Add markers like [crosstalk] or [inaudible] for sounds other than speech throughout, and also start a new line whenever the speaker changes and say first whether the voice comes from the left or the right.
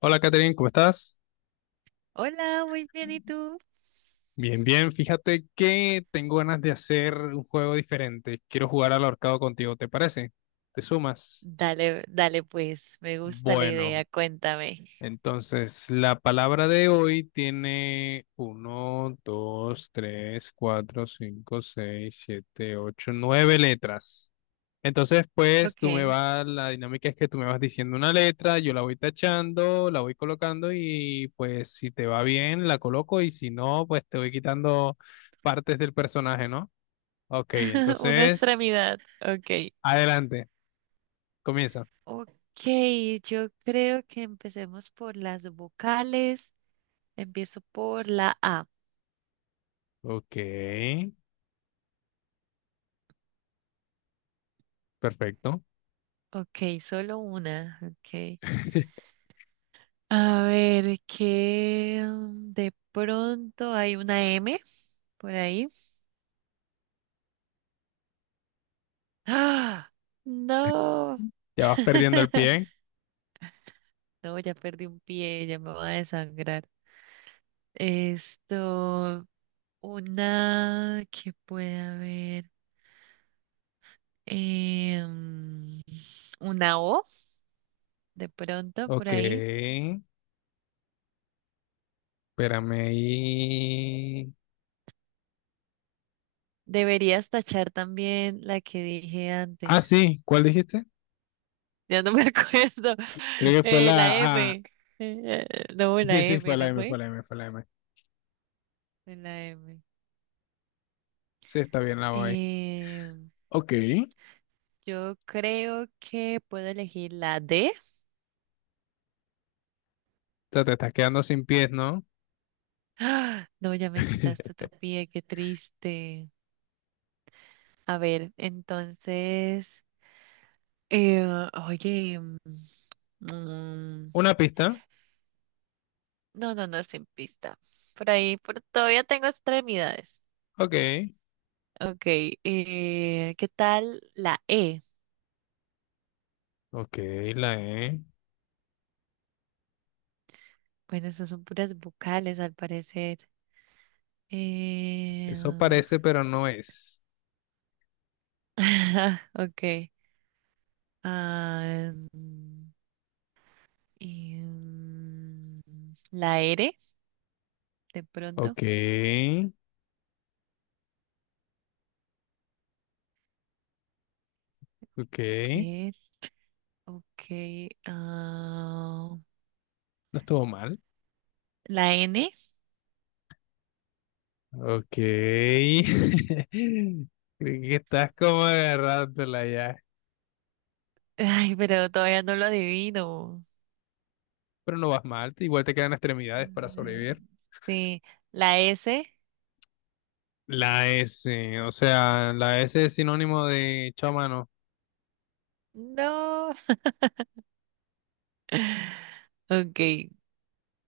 left: Hola Catherine, ¿cómo estás?
right: Hola, muy bien, ¿y tú?
left: Bien, bien. Fíjate que tengo ganas de hacer un juego diferente. Quiero jugar al ahorcado contigo, ¿te parece? ¿Te sumas?
right: Dale, dale pues, me gusta la idea,
left: Bueno,
right: cuéntame.
left: entonces, la palabra de hoy tiene uno, 2, 3, 4, 5, 6, 7, 8, 9 letras. Entonces, pues tú me
right: Ok,
left: vas, la dinámica es que tú me vas diciendo una letra, yo la voy tachando, la voy colocando y pues si te va bien, la coloco y si no, pues te voy quitando partes del personaje, ¿no? Ok,
right: [laughs] una
left: entonces,
right: extremidad, ok.
left: adelante, comienza.
right: Ok, yo creo que empecemos por las vocales, empiezo por la A.
left: Ok, perfecto.
right: Ok, solo una, ok.
left: [laughs]
right: A ver, que de pronto hay una M por ahí. ¡Ah! No.
left: Ya vas perdiendo el pie.
right: [laughs] No, ya perdí un pie, ya me voy a desangrar. Esto, una que puede haber, em, una O de pronto por
left: Ok,
right: ahí.
left: espérame ahí.
right: Deberías tachar también la que dije antes.
left: Ah, sí, ¿cuál dijiste?
right: Ya no me [laughs] acuerdo.
left: Creo que fue
right: La
left: la A.
right: M. Eh, no, la
left: Sí, sí, fue
right: M,
left: la
right: ¿no
left: M, fue
right: fue?
left: la M, fue la M.
right: Fue la M.
left: Sí, está bien la voy.
right: Em,
left: Ok. O
right: yo creo que puedo elegir la D.
left: sea, te estás quedando sin pies, ¿no?
right: ¡Ah! No, ya me quitaste
left: [laughs]
right: otro pie, qué triste. A ver, entonces. Eh, oye, mm,
left: Una pista.
right: no, no, no, sin pista. Por ahí, por, todavía tengo extremidades.
left: Ok.
right: Ok, ¿qué tal la E?
left: Ok, la E.
right: Bueno, esas son puras vocales al parecer. Eh,
left: Eso parece, pero no es.
right: [laughs] ok. ah, mm, y, mm, la R, de pronto.
left: Ok. Ok.
right: ¿Qué es? Ok. ah,
left: No estuvo mal.
right: la N. [laughs]
left: Ok. [laughs] Creo que estás como agarrándola ya.
right: Ay, pero todavía no lo adivino.
left: Pero no vas mal, igual te quedan extremidades para
right: Eh,
left: sobrevivir.
right: Sí, la S.
left: La S, o sea, la S es sinónimo de chao mano,
right: No. [laughs] Ok,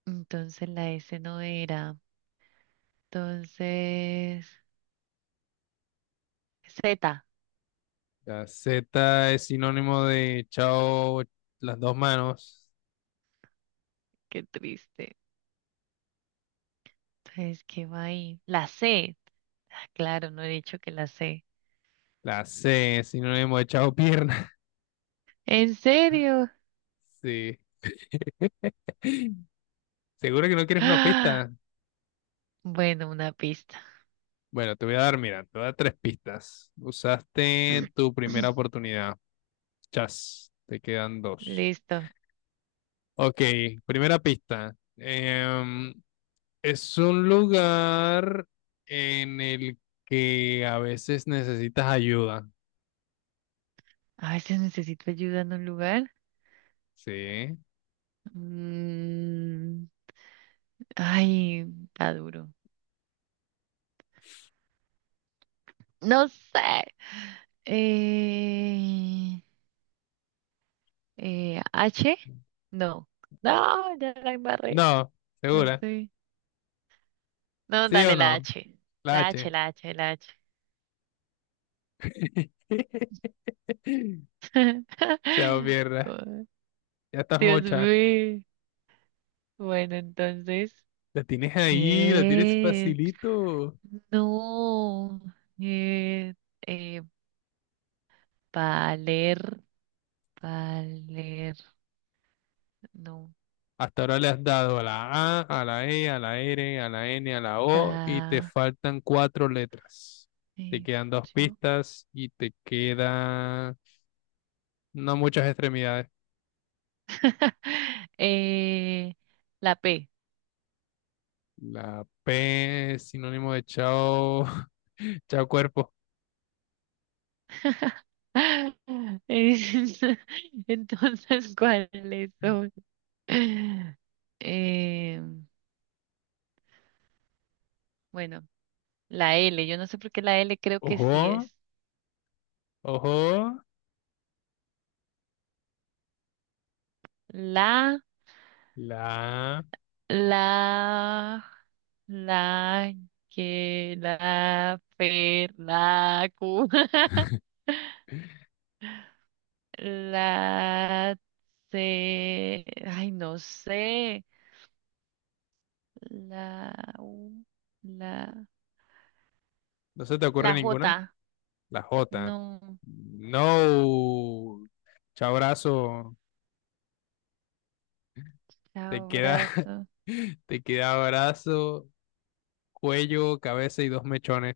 right: entonces la S no era. Entonces, Z.
left: la Z es sinónimo de chao las dos manos,
right: Qué triste. Entonces, ¿qué va ahí? La C. Ah, claro, no he dicho que la C.
left: la C es sinónimo de chao pierna. [laughs]
right: ¿En serio?
left: Sí. ¿Seguro que no quieres una
right: ¡Ah!
left: pista?
right: Bueno, una pista.
left: Bueno, te voy a dar, mira, te voy a dar tres pistas. Usaste tu primera
right: [clears throat]
left: oportunidad. Chas, te quedan dos.
right: Listo.
left: Ok, primera pista. Es un lugar en el que a veces necesitas ayuda.
right: A veces necesito ayuda en un lugar.
left: Sí.
right: Mm, ay, está duro. No sé. Eh, H. No. No, ya la embarré.
left: No,
right: No
left: segura.
right: sé. No,
left: ¿Sí o
right: dale la
left: no?
right: H.
left: La
right: La H,
left: H.
right: la H, la H.
left: [laughs] Chao,
right: [laughs]
left: mierda.
right: Oh,
left: Ya estás
right: Dios
left: mocha.
right: mío. Bueno, entonces,
left: La tienes ahí, la tienes
right: ¿qué?
left: facilito.
right: No. Eh, eh, valer, valer, no
left: Hasta ahora le has dado a la A, a la E, a la R, a la N, a la O y te
right: está
left: faltan cuatro letras. Te quedan dos
right: hecho.
left: pistas y te quedan no muchas extremidades.
right: [laughs] Eh, la P.
left: La P es sinónimo de chao, [laughs] chao cuerpo.
right: [laughs] [laughs] Es- [laughs] Entonces, ¿cuáles son? [laughs] Eh, bueno, la L. Yo no sé por qué la L creo que
left: Ojo,
right: sí es.
left: ojo,
right: La,
left: la A.
right: la, la, que, la, per, la, cu. [laughs]
left: [laughs]
right: La, C. Ay, no sé. La, u, la.
left: ¿No se te ocurre
right: La
left: ninguna?
right: J.
left: La J.
right: No.
left: No. Chao brazo. Te queda,
right: Abrazo.
left: [laughs] te queda brazo cuello, cabeza y dos mechones.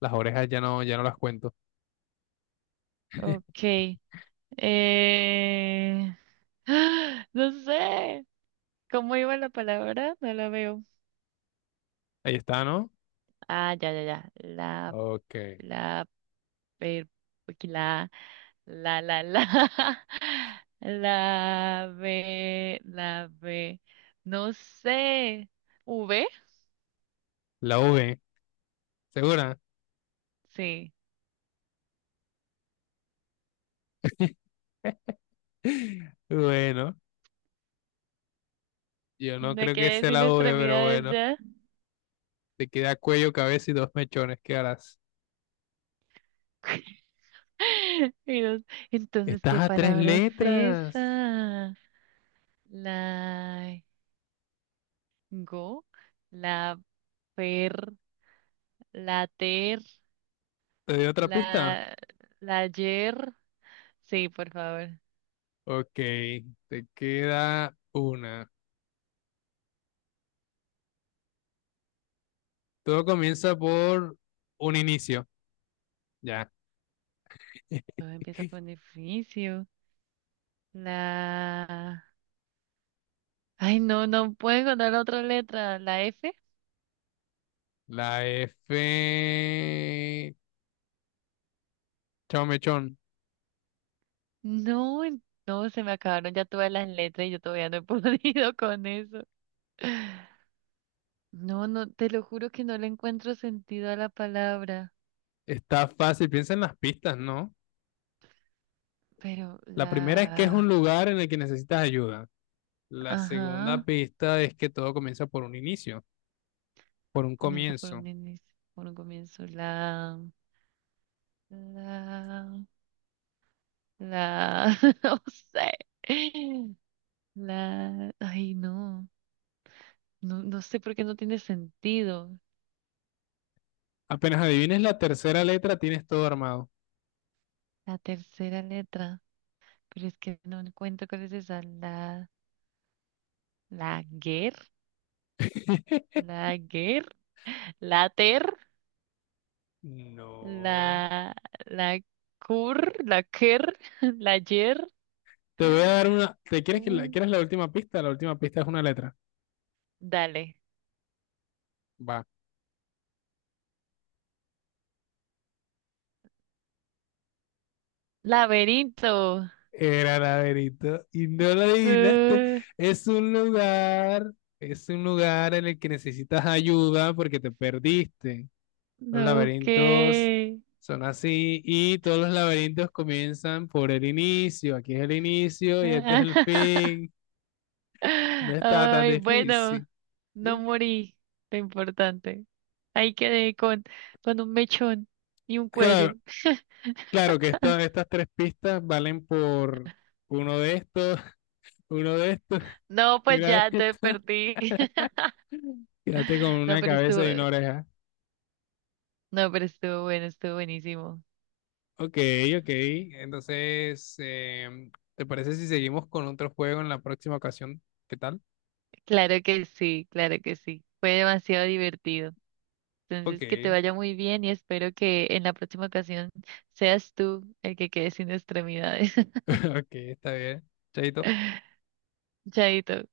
left: Las orejas ya no, ya no las cuento. [laughs]
right: Ok. Eh... [gasps] No sé. ¿Cómo iba la palabra? No la veo.
left: Ahí está, ¿no?
right: Ah, ya, ya, ya. La,
left: Ok.
right: la, per- la, la, la, la. [laughs] La, B. No sé. ¿V?
left: La V, ¿segura?
right: Sí.
left: [laughs] Bueno, yo no
right: Me
left: creo que
right: quedé
left: sea
right: sin
left: la V, pero
right: extremidades
left: bueno.
right: ya.
left: Te queda cuello, cabeza y dos mechones. ¿Qué harás?
right: [laughs] Y no- Entonces,
left: Estás
right: ¿qué
left: a tres
right: palabra es
left: letras.
right: esa? La go, la per, la ter,
left: ¿Te doy otra pista?
right: la, la yer. Sí, por favor.
left: Ok, te queda una. Todo comienza por un inicio. Ya. [laughs]
right: Todo empieza por un edificio. La. Ay, no, no puedo encontrar otra letra. ¿La F?
left: La F. Chao, mechón.
right: No, en- no, se me acabaron ya todas las letras y yo todavía no he [laughs] podido con eso. No, no, te lo juro que no le encuentro sentido a la palabra.
left: Está fácil, piensa en las pistas, ¿no?
right: Pero
left: La primera es que es un
right: la.
left: lugar en el que necesitas ayuda. La segunda
right: Ajá.
left: pista es que todo comienza por un inicio, por un
right: Comienza por
left: comienzo.
right: un inicio, por un comienzo. La, la, [laughs] no sé. La, ay, no, no, no sé por qué no tiene sentido.
left: Apenas adivines la tercera letra, tienes todo armado.
right: La tercera letra, pero es que no encuentro cuál es esa. La guer,
left: [laughs]
right: la guer, la ter,
left: No.
right: la, la cur, la quer, [laughs] la yer.
left: Te voy a dar una. ¿Te quieres
right: Mm.
left: quieres la última pista? La última pista es una letra.
right: Dale.
left: Va.
right: Laberinto.
left: Era laberinto y no lo adivinaste.
right: Uh.
left: Es un lugar, es un lugar en el que necesitas ayuda porque te perdiste. Los
right: Ok.
left: laberintos son así y todos los laberintos comienzan por el inicio. Aquí es el inicio y este es el
right: [laughs]
left: fin. No está tan
right: Ay, bueno,
left: difícil.
right: no morí. Lo importante. Ahí quedé con un mechón y un cuello.
left: Claro, claro que estas tres pistas valen por uno de estos, [laughs] uno de estos
right: No,
left: [laughs] y
right: pues
left: una de
right: ya te
left: estas.
right: perdí. [laughs]
left: Quédate con
right: No,
left: una
right: pero estuvo,
left: cabeza y una oreja.
right: no, pero estuvo bueno, estuvo buenísimo.
left: Ok, ok. Entonces, em, ¿te parece si seguimos con otro juego en la próxima ocasión? ¿Qué tal?
right: Claro que sí, claro que sí. Fue demasiado divertido.
left: Ok,
right: Entonces, que te vaya muy bien y espero que en la próxima ocasión seas tú el que quede sin extremidades. [laughs]
left: [laughs] ok, está bien. Chaito.
right: Chaito.